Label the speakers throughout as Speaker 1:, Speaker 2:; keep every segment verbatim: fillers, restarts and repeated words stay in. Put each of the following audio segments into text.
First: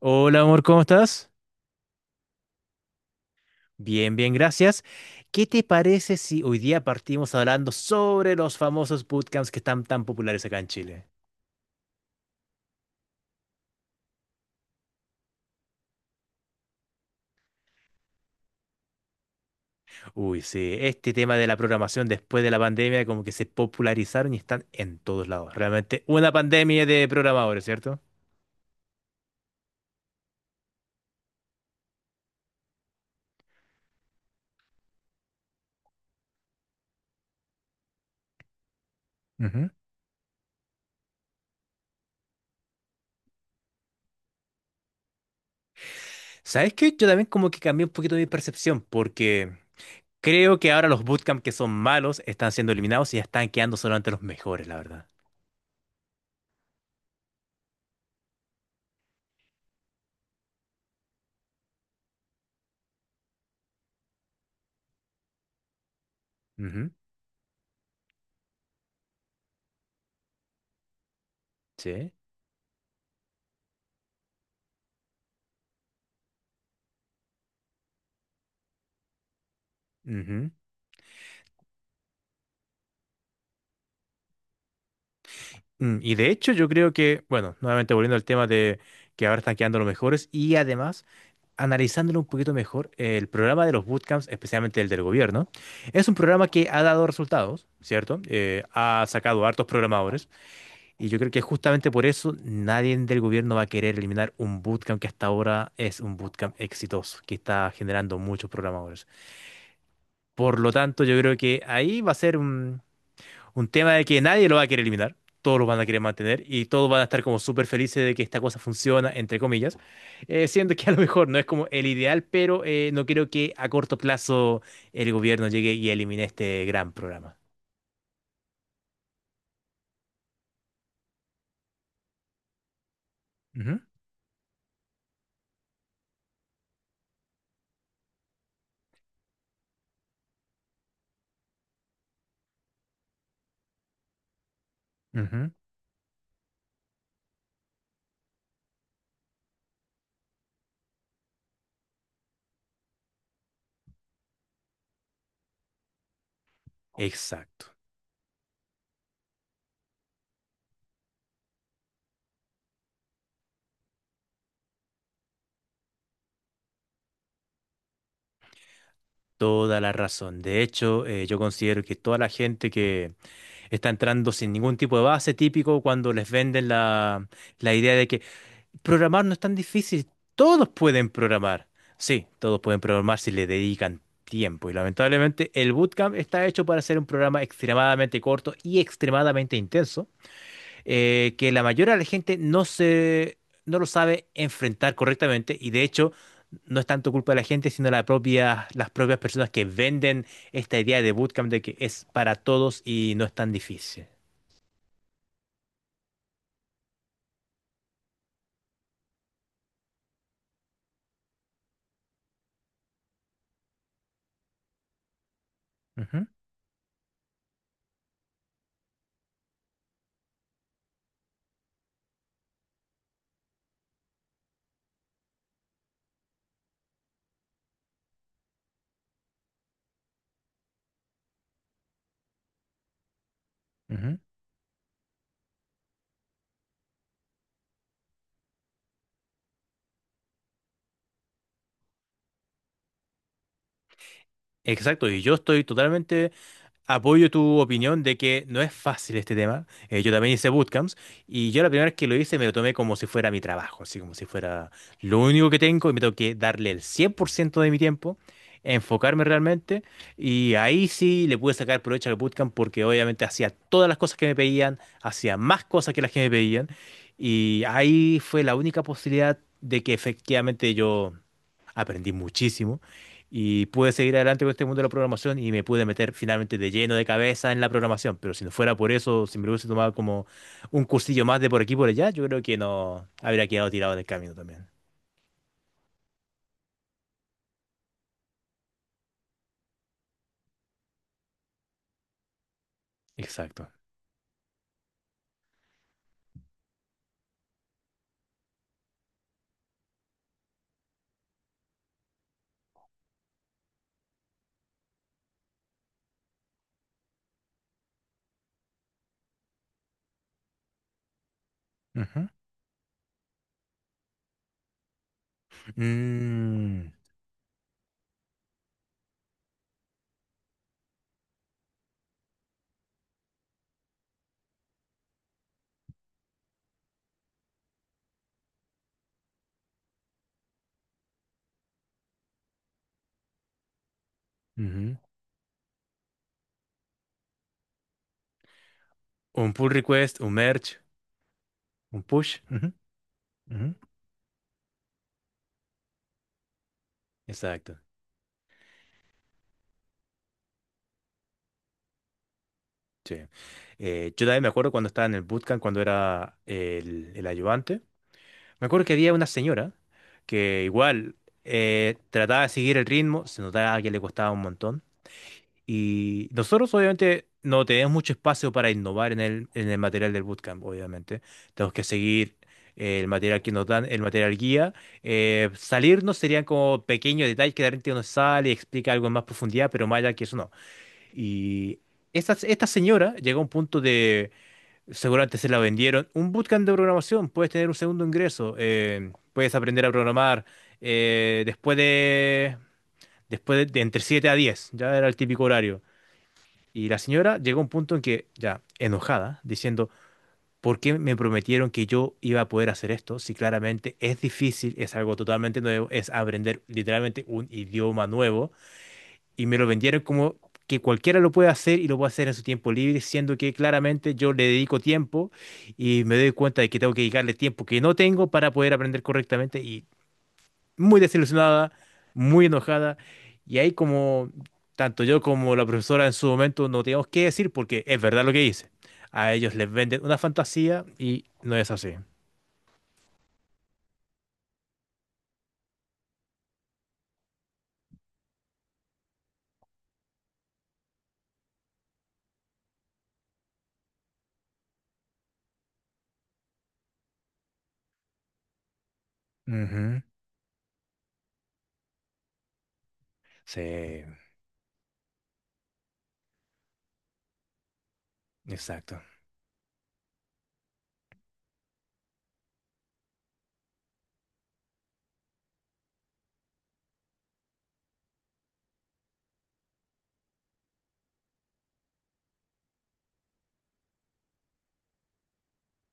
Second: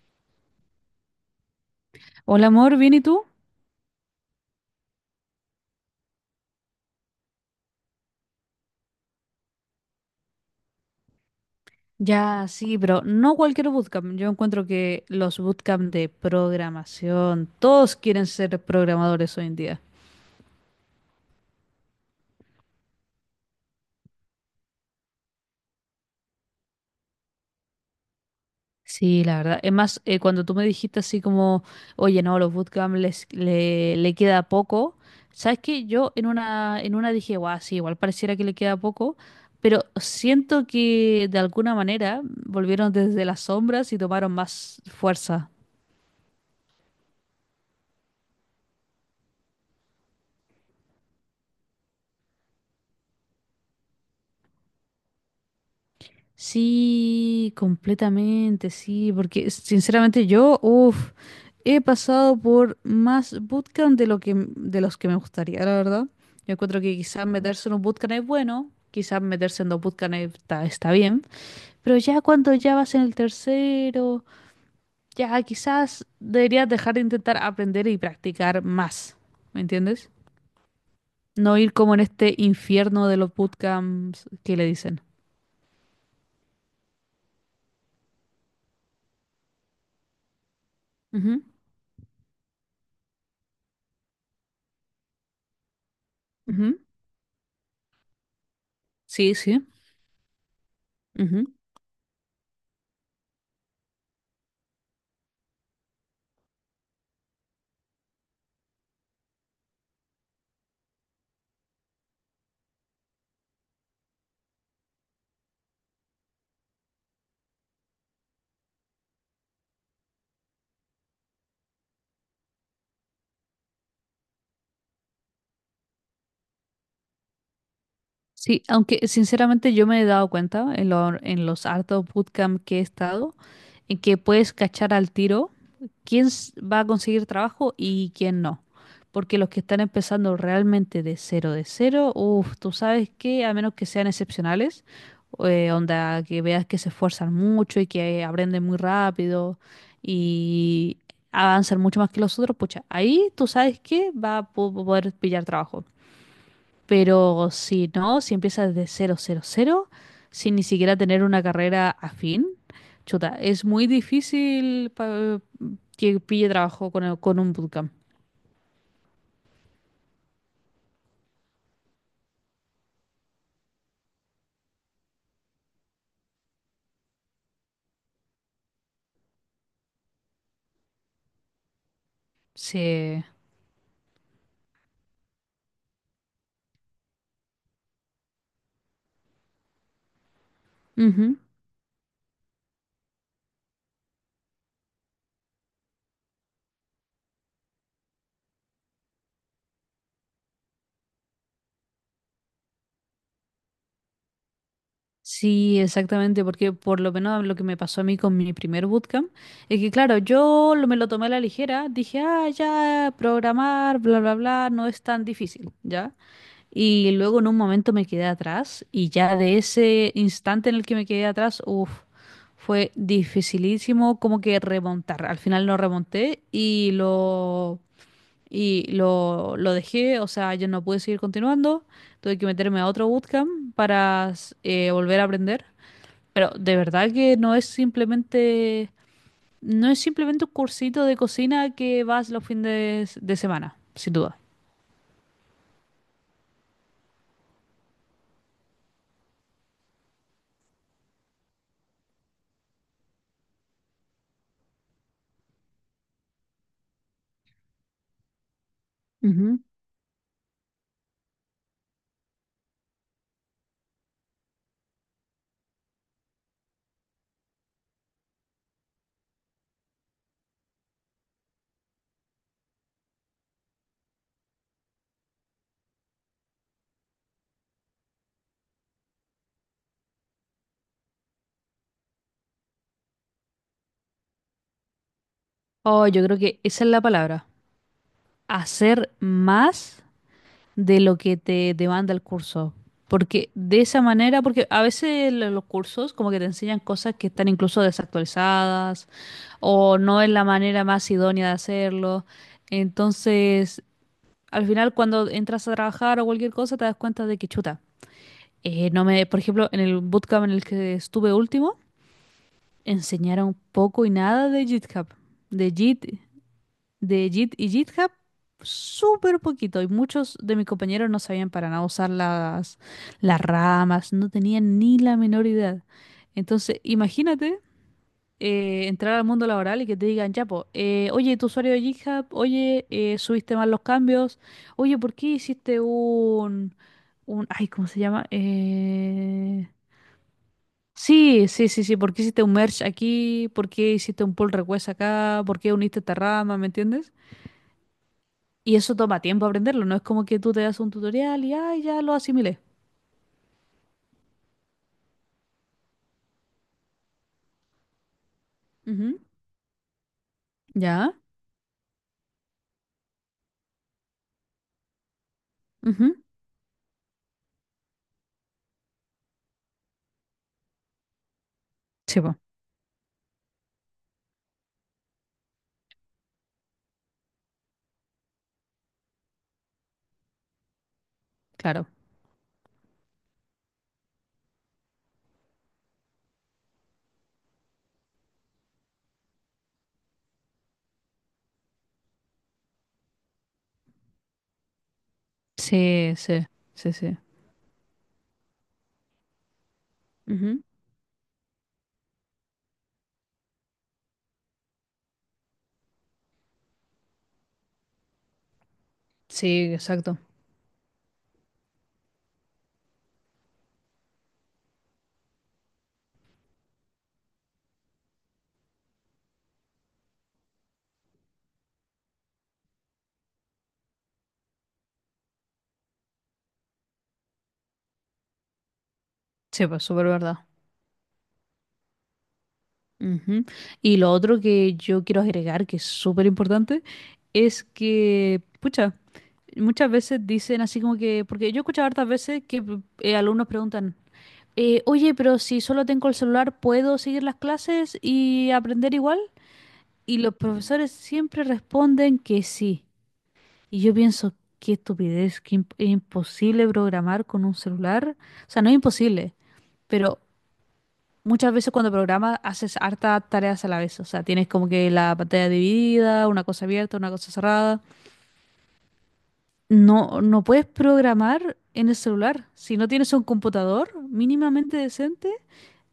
Speaker 1: Hola amor, ¿cómo estás?
Speaker 2: Hola amor, ¿bien y tú?
Speaker 1: Bien, bien, gracias. ¿Qué te parece si hoy día partimos hablando sobre los famosos bootcamps que están tan populares acá en Chile?
Speaker 2: Ya, sí, pero no cualquier bootcamp. Yo encuentro que los bootcamp de programación, todos quieren ser programadores hoy en día.
Speaker 1: Uy, sí, este tema de la programación después de la pandemia como que se popularizaron y están en todos lados. Realmente una pandemia de programadores, ¿cierto?
Speaker 2: Sí, la verdad. Es más, eh, cuando tú me dijiste así como, oye, no, los bootcamp les, le, le queda poco, ¿sabes qué? Yo en una, en una dije, guau, sí, igual pareciera que le queda poco,
Speaker 1: Ujú.
Speaker 2: pero siento que de alguna manera volvieron desde las sombras y tomaron más fuerza.
Speaker 1: ¿Sabes qué? Yo también como que cambié un poquito mi percepción porque creo que ahora los bootcamps que son malos están siendo eliminados y ya están quedando solamente los mejores, la verdad.
Speaker 2: Sí, completamente, sí, porque sinceramente yo, uff, he pasado por más bootcamp de lo que m- de los que me gustaría, la verdad. Yo encuentro
Speaker 1: Ujú.
Speaker 2: que quizás meterse en un bootcamp es bueno, quizás meterse en dos bootcamps está, está bien, pero
Speaker 1: Sí.
Speaker 2: ya cuando ya vas en el tercero, ya quizás deberías dejar de intentar aprender y practicar más, ¿me entiendes?
Speaker 1: Ujú.
Speaker 2: No ir como en este infierno de los bootcamps que le dicen.
Speaker 1: Mm, Y de hecho yo creo que, bueno, nuevamente volviendo al tema de que ahora están quedando los mejores y además
Speaker 2: Ujú,
Speaker 1: analizándolo un poquito mejor, el programa de los bootcamps, especialmente el del gobierno, es un programa que
Speaker 2: ujú.
Speaker 1: ha dado resultados, ¿cierto? Eh, ha
Speaker 2: Sí,
Speaker 1: sacado hartos
Speaker 2: sí.
Speaker 1: programadores y yo creo que justamente por eso nadie del gobierno va a querer eliminar un bootcamp que hasta ahora es un bootcamp exitoso, que está generando muchos programadores. Por lo tanto, yo creo que ahí va a ser un tema de que nadie lo va a querer eliminar, todos lo van a querer mantener y todos van a estar como súper felices de que esta cosa funciona, entre comillas, eh, siendo que a lo mejor no es como el ideal, pero eh, no creo que a corto plazo el gobierno llegue y elimine este gran programa.
Speaker 2: Sí, aunque sinceramente yo me he dado cuenta en, lo- en los hartos bootcamp que he estado,
Speaker 1: Ujú,
Speaker 2: en que puedes cachar al tiro quién s- va a conseguir trabajo y quién no. Porque los que están empezando realmente de cero, de cero, uff, tú sabes que a menos que sean excepcionales,
Speaker 1: ujú.
Speaker 2: eh, onda, que veas que se esfuerzan mucho y que aprenden muy rápido y avanzan mucho más que los otros, pucha, ahí tú sabes que va a po- poder pillar trabajo. Pero
Speaker 1: Exacto.
Speaker 2: si no, si empiezas de cero cero cero sin ni siquiera tener una carrera afín, chuta, es muy difícil pa- que pille trabajo con, el- con un bootcamp.
Speaker 1: Toda la razón. De hecho, eh, yo considero que toda la gente que está entrando sin ningún tipo de base típico cuando les venden la, la idea de que programar no es tan difícil. Todos pueden programar. Sí, todos pueden programar
Speaker 2: Sí.
Speaker 1: si le dedican tiempo. Y lamentablemente el bootcamp está hecho para ser un programa extremadamente corto y extremadamente intenso, eh,
Speaker 2: Ujú.
Speaker 1: que la mayoría de la gente no se, no lo sabe enfrentar correctamente. Y de hecho, no es tanto culpa de la gente, sino la propia, las propias personas que venden esta idea de bootcamp de que es para todos y no es tan difícil.
Speaker 2: Sí, exactamente, porque por lo menos lo que me pasó a mí con mi primer bootcamp es que, claro, yo lo- me lo tomé a la ligera, dije, ah, ya, programar, bla, bla, bla, no es tan difícil, ¿ya?
Speaker 1: Ujú,
Speaker 2: Y luego en un momento me quedé atrás y ya de ese instante en el que me quedé atrás, uff, fue dificilísimo como que remontar. Al final no remonté. y lo... Y lo, lo dejé, o sea, yo no pude seguir continuando, tuve que meterme a otro bootcamp
Speaker 1: ujú.
Speaker 2: para s- eh, volver a aprender. Pero de verdad que no es simplemente, no es simplemente un cursito de cocina que vas los fines de semana, sin duda.
Speaker 1: Exacto, y yo estoy totalmente. Apoyo tu opinión de que no es fácil este tema. Eh, yo también hice bootcamps y yo la primera vez que lo hice me lo tomé como si fuera mi trabajo, así como si fuera lo único que tengo y me tengo que darle el cien por ciento de mi tiempo, enfocarme
Speaker 2: Ujú.
Speaker 1: realmente y ahí sí le pude sacar provecho al bootcamp porque obviamente hacía todas las cosas que me pedían, hacía más cosas que las que me pedían y ahí fue la única posibilidad de que efectivamente yo aprendí muchísimo y pude seguir adelante con este mundo de la programación y me pude meter finalmente de lleno de cabeza en la programación. Pero si no fuera por eso, si me lo hubiese tomado como un cursillo más de por aquí y por allá, yo creo que no habría quedado tirado del camino también.
Speaker 2: Oh, yo creo que esa es la palabra. Hacer más de lo que te demanda el curso. Porque
Speaker 1: Exacto.
Speaker 2: de esa manera, porque a veces lo- los cursos como que te enseñan cosas que están incluso desactualizadas o no es la manera más idónea de hacerlo. Entonces, al final cuando entras a trabajar o cualquier cosa te das cuenta de que chuta, eh, no me, por ejemplo, en el bootcamp en el que estuve último,
Speaker 1: Ujú.
Speaker 2: enseñaron poco y nada de GitHub, de Git
Speaker 1: Mm,
Speaker 2: de Git y GitHub, súper poquito. Y muchos de mis compañeros no sabían para nada usar las, las ramas, no tenían ni la menor idea. Entonces, imagínate eh, entrar al mundo laboral y que te digan, ya, po, eh, oye, tu usuario de GitHub, oye, eh, subiste mal los cambios,
Speaker 1: ujú.
Speaker 2: oye, ¿por qué hiciste un, un, ay, ¿cómo se llama?
Speaker 1: Un
Speaker 2: Eh...
Speaker 1: pull request, un merge,
Speaker 2: Sí, sí, sí, sí.
Speaker 1: un
Speaker 2: ¿Por qué
Speaker 1: push.
Speaker 2: hiciste un
Speaker 1: Ujú,
Speaker 2: merge aquí? ¿Por
Speaker 1: ujú.
Speaker 2: qué hiciste un pull request acá? ¿Por qué uniste esta rama? ¿Me entiendes?
Speaker 1: Exacto.
Speaker 2: Y eso toma tiempo aprenderlo, no es como que tú te das un tutorial y ay, ya lo asimilé.
Speaker 1: Sí. Eh, yo también me acuerdo cuando estaba en el bootcamp, cuando era el, el ayudante. Me acuerdo que había
Speaker 2: Ujú.
Speaker 1: una señora que
Speaker 2: Ya.
Speaker 1: igual eh, trataba de seguir el ritmo, se notaba que le costaba un montón.
Speaker 2: Ujú.
Speaker 1: Y nosotros obviamente no tenemos mucho espacio para innovar en el, en el material del bootcamp, obviamente. Tenemos que
Speaker 2: Sí, pues,
Speaker 1: seguir eh, el material que nos dan, el material guía. Eh, salirnos serían como pequeños detalles que de repente uno sale y explica algo en más profundidad, pero más allá que eso no. Y
Speaker 2: claro.
Speaker 1: esta, esta señora llegó a un punto de. Seguramente se la vendieron. Un bootcamp de programación, puedes tener un segundo ingreso, eh, puedes aprender a programar eh, después de, después de, de entre siete a diez, ya era el típico horario.
Speaker 2: Sí, sí,
Speaker 1: Y
Speaker 2: sí,
Speaker 1: la
Speaker 2: sí.
Speaker 1: señora llegó a un punto en que, ya enojada, diciendo,
Speaker 2: Ujú.
Speaker 1: ¿por qué me prometieron que yo iba a poder hacer esto? Si claramente es difícil, es algo totalmente nuevo, es aprender literalmente un idioma nuevo y me lo
Speaker 2: Sí,
Speaker 1: vendieron
Speaker 2: exacto.
Speaker 1: como que cualquiera lo puede hacer y lo puede hacer en su tiempo libre, siendo que claramente yo le dedico tiempo y me doy cuenta de que tengo que dedicarle tiempo que no tengo para poder aprender correctamente y muy desilusionada, muy enojada. Y ahí como tanto yo como la profesora en su momento no teníamos qué decir porque es verdad lo que dice. A ellos
Speaker 2: Sí,
Speaker 1: les
Speaker 2: pues,
Speaker 1: venden
Speaker 2: súper
Speaker 1: una
Speaker 2: verdad.
Speaker 1: fantasía y no es así.
Speaker 2: Ujú. Y lo otro que yo quiero agregar, que es súper importante, es que, pucha, muchas veces dicen así como que, porque yo he escuchado hartas veces que eh, alumnos preguntan, eh, oye, pero si solo tengo el celular, ¿puedo seguir las clases y aprender igual?
Speaker 1: Ujú.
Speaker 2: Y los profesores siempre responden que sí.
Speaker 1: Sí,
Speaker 2: Y yo pienso, qué estupidez, que imp- es imposible programar con un celular. O sea, no es
Speaker 1: exacto.
Speaker 2: imposible, pero muchas veces cuando programas haces hartas tareas a la vez. O sea, tienes como que la pantalla dividida, una cosa abierta, una cosa cerrada. No, no puedes programar en el celular. Si no tienes un computador mínimamente decente,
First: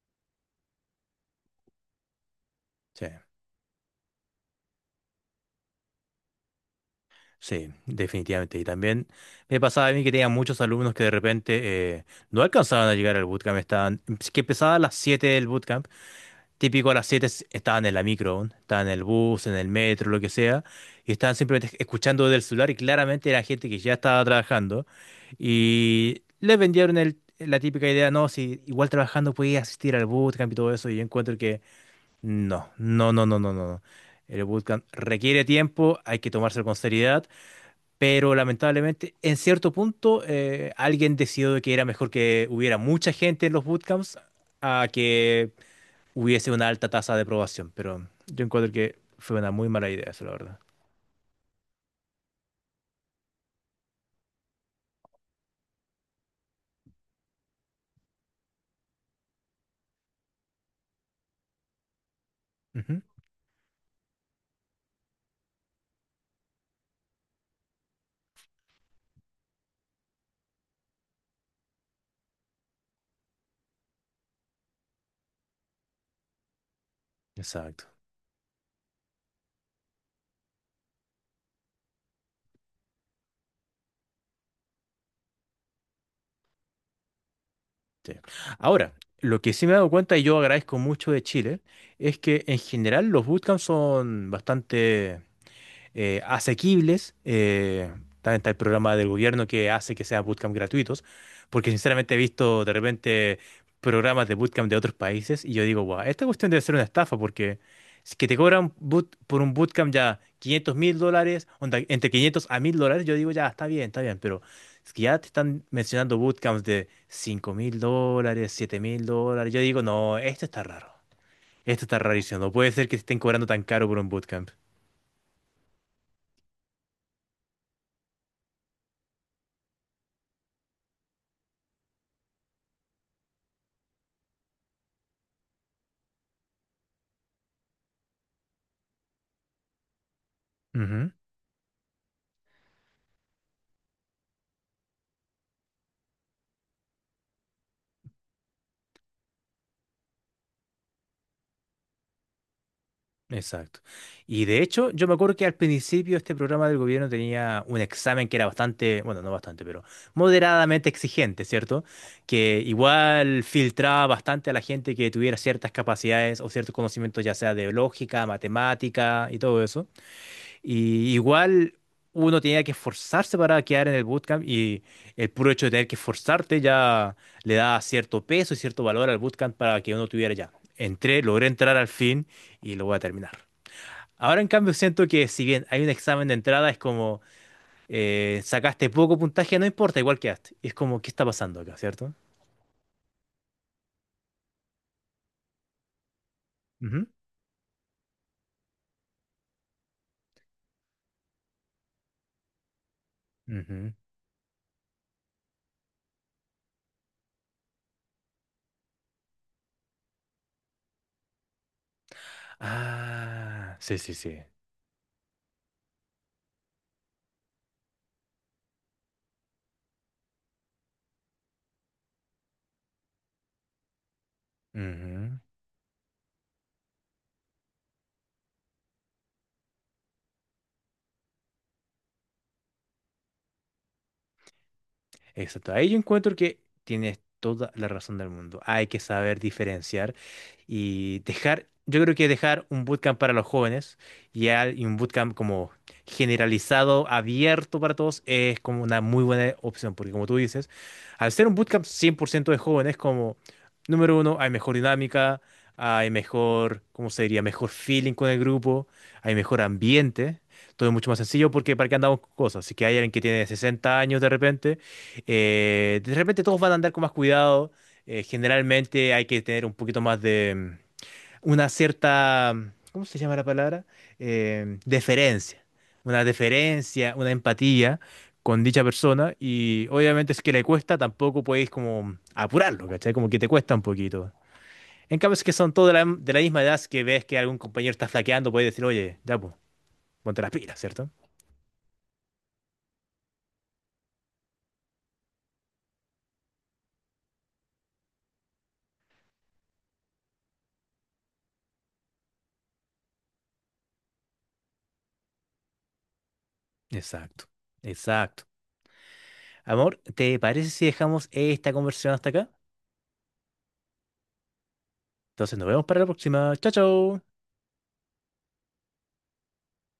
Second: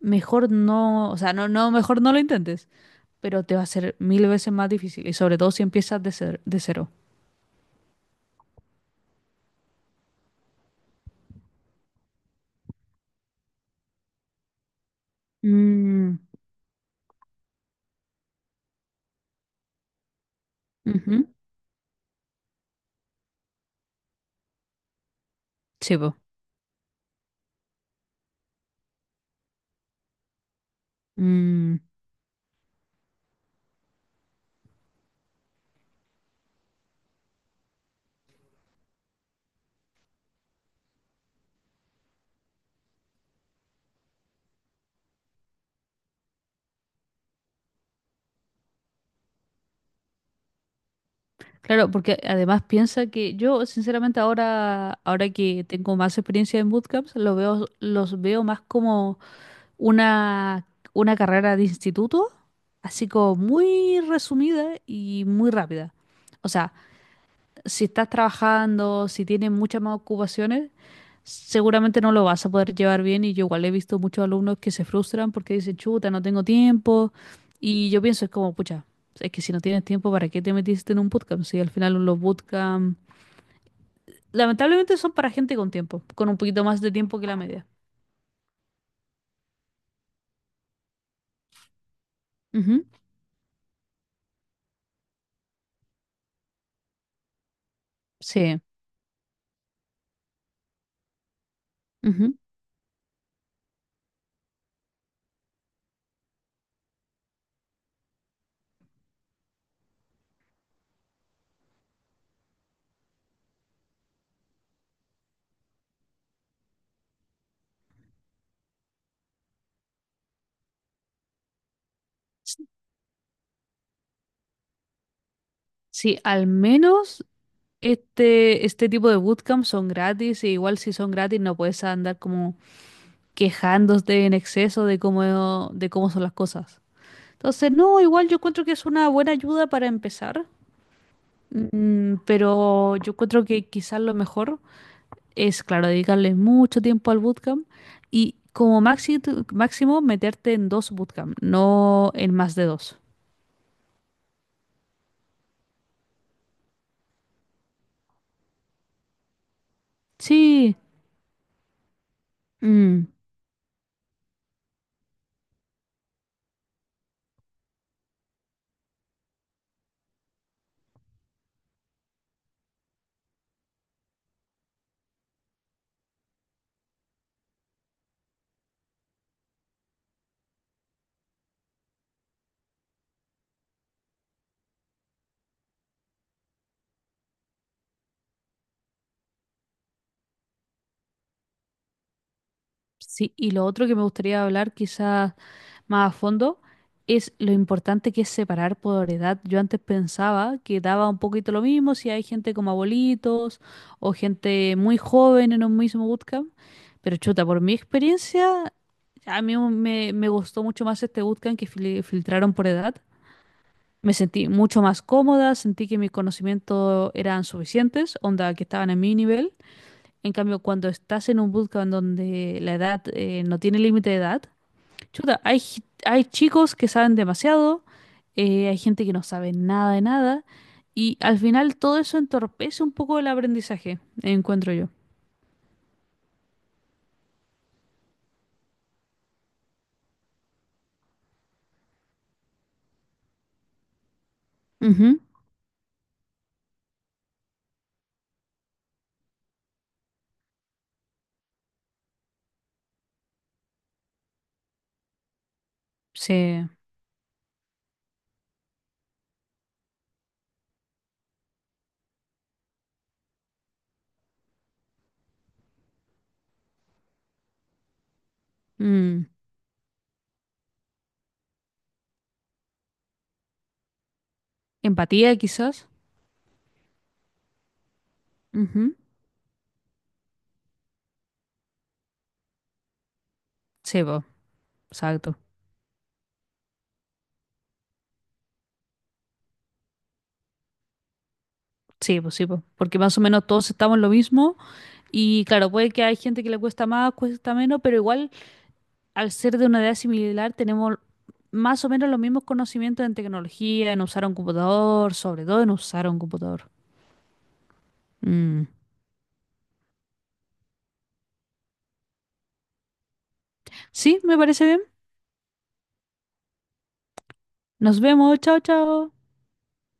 Speaker 2: mejor no, o sea, no, no, mejor no lo intentes.
Speaker 1: Sí.
Speaker 2: Pero te va a ser mil veces más difícil y sobre todo si empiezas de cer- de cero.
Speaker 1: Sí, definitivamente. Y también me pasaba a mí que tenía muchos alumnos que de repente eh, no alcanzaban a llegar al bootcamp. Estaban, si que empezaba a las siete del bootcamp.
Speaker 2: Mm,
Speaker 1: Típico a las siete s- estaban en la micro, aún, estaban en el bus, en el metro, lo que sea. Y
Speaker 2: ujú.
Speaker 1: estaban simplemente escuchando desde el celular y claramente era gente que ya estaba trabajando.
Speaker 2: Sí, po.
Speaker 1: Y les vendieron el, la típica idea, no, si igual trabajando podías asistir al bootcamp y todo eso. Y yo encuentro que
Speaker 2: Mm,
Speaker 1: no, no, no, no, no, no, no. El bootcamp requiere tiempo, hay que tomárselo con seriedad. Pero lamentablemente, en cierto punto, eh, alguien decidió de que era mejor que hubiera mucha gente en los bootcamps a que hubiese una alta tasa de aprobación. Pero yo encuentro que fue una muy mala idea, eso, la verdad.
Speaker 2: Claro, porque además piensa que yo, sinceramente, ahora, ahora que tengo más experiencia en bootcamps, lo veo, los veo más como una, una carrera de instituto,
Speaker 1: Ujú.
Speaker 2: así como muy resumida y muy rápida. O sea, si estás trabajando, si tienes muchas más ocupaciones, seguramente no lo vas a poder llevar bien. Y yo igual he visto muchos alumnos que se frustran porque dicen, chuta, no tengo tiempo.
Speaker 1: Exacto.
Speaker 2: Y yo pienso, es como, pucha, es que si no tienes tiempo, ¿para qué te metiste en un bootcamp? Si al final los bootcamp, lamentablemente son para gente con tiempo, con un poquito más de tiempo que la media.
Speaker 1: Sí. Ahora, lo que sí me he dado cuenta, y yo agradezco mucho de Chile, es que en
Speaker 2: Ujú.
Speaker 1: general los bootcamps son bastante eh, asequibles. Eh, también está el
Speaker 2: Sí.
Speaker 1: programa del gobierno que hace que sean bootcamp gratuitos, porque sinceramente he
Speaker 2: Ujú.
Speaker 1: visto de repente programas de bootcamp de otros países y yo digo, wow, esta cuestión debe ser una estafa porque si que te cobran boot- por un bootcamp ya quinientos mil dólares, onda, entre quinientos a mil dólares, yo digo, ya, está bien, está bien, pero es que ya te están mencionando bootcamps de cinco mil dólares, siete mil dólares, yo digo, no, esto está raro, esto está rarísimo, no
Speaker 2: S-
Speaker 1: puede ser que te estén cobrando tan caro por un bootcamp.
Speaker 2: Sí, al menos este, este tipo de bootcamp son gratis, e igual si son gratis no puedes andar como quejándose en exceso de cómo, de cómo son las cosas. Entonces, no, igual yo encuentro que es una buena ayuda para empezar, mm, pero yo encuentro que quizás lo mejor es, claro, dedicarle mucho tiempo al bootcamp y como maxi- máximo meterte en dos bootcamp, no en más de dos.
Speaker 1: Exacto. Y de hecho, yo me acuerdo que al principio este programa del gobierno tenía un examen que era bastante, bueno, no bastante, pero
Speaker 2: Sí,
Speaker 1: moderadamente exigente, ¿cierto? Que
Speaker 2: mm.
Speaker 1: igual filtraba bastante a la gente que tuviera ciertas capacidades o ciertos conocimientos, ya sea de lógica, matemática y todo eso. Y igual uno tenía que esforzarse para quedar en el bootcamp y el puro hecho de tener que esforzarte ya le da cierto peso y cierto valor al bootcamp para que uno tuviera ya. Entré, logré entrar al fin y lo voy a terminar. Ahora, en cambio, siento que si bien hay un examen de entrada, es como eh, sacaste poco puntaje, no importa, igual quedaste. Es como, ¿qué está pasando acá, cierto?
Speaker 2: Sí, y lo otro que me gustaría hablar quizás más a fondo
Speaker 1: Ujú,
Speaker 2: es lo importante que es separar por edad. Yo antes pensaba que daba un poquito lo mismo si hay gente como abuelitos
Speaker 1: ujú.
Speaker 2: o gente muy joven en un mismo bootcamp, pero chuta, por mi experiencia, a mí me, me gustó mucho más este bootcamp que fili- filtraron por edad.
Speaker 1: Ah, sí, sí,
Speaker 2: Me
Speaker 1: sí.
Speaker 2: sentí mucho más cómoda, sentí que mis conocimientos eran suficientes, onda que estaban a mi nivel. En cambio, cuando estás en un bootcamp donde la edad eh, no tiene límite de edad,
Speaker 1: Ujú.
Speaker 2: chuta, hay, gi- hay chicos que saben demasiado, eh, hay gente que no sabe nada de nada, y al final todo eso entorpece un poco el aprendizaje, encuentro yo.
Speaker 1: Exacto. Ahí yo encuentro que tienes toda la razón del mundo. Hay que saber diferenciar y dejar, yo creo que dejar un bootcamp para los jóvenes y al- y un
Speaker 2: Ujú.
Speaker 1: bootcamp como generalizado, abierto para todos, es como una muy buena opción, porque como tú dices, al ser un bootcamp cien por ciento de jóvenes, como número uno, hay mejor dinámica, hay
Speaker 2: Sí.
Speaker 1: mejor, ¿cómo se diría? Mejor feeling con el grupo, hay mejor ambiente. Todo es mucho más sencillo porque para qué andamos con cosas. Si que hay alguien que tiene sesenta años de repente, eh, de repente todos van a andar con más cuidado. Eh, generalmente
Speaker 2: Mm,
Speaker 1: hay que tener un poquito más de mm, una cierta, mm, ¿cómo se llama la palabra? Eh,
Speaker 2: Empatía,
Speaker 1: deferencia.
Speaker 2: quizás.
Speaker 1: Una deferencia, una empatía con dicha
Speaker 2: Ujú.
Speaker 1: persona. Y obviamente si es que le cuesta, tampoco podéis como apurarlo, ¿cachai? Como que te cuesta un
Speaker 2: Sí, po,
Speaker 1: poquito. En cambio,
Speaker 2: exacto.
Speaker 1: si es que son todos de la, de la misma edad, si que ves que algún compañero está flaqueando, podéis decir, oye, ya, po, ponte las pilas, ¿cierto?
Speaker 2: Sí, pues sí, po. Porque más o menos todos estamos en lo mismo, y claro, puede que hay gente que le cuesta más, cuesta menos, pero igual, al ser de una edad similar, tenemos más o menos los mismos conocimientos en tecnología, en usar un computador, sobre todo en usar un computador.
Speaker 1: Exacto, exacto.
Speaker 2: Mm.
Speaker 1: Amor, ¿te parece si dejamos esta conversación hasta acá?
Speaker 2: Sí, me parece bien.
Speaker 1: Entonces nos vemos para la próxima. Chao, chao.
Speaker 2: Nos vemos. Chao, chao.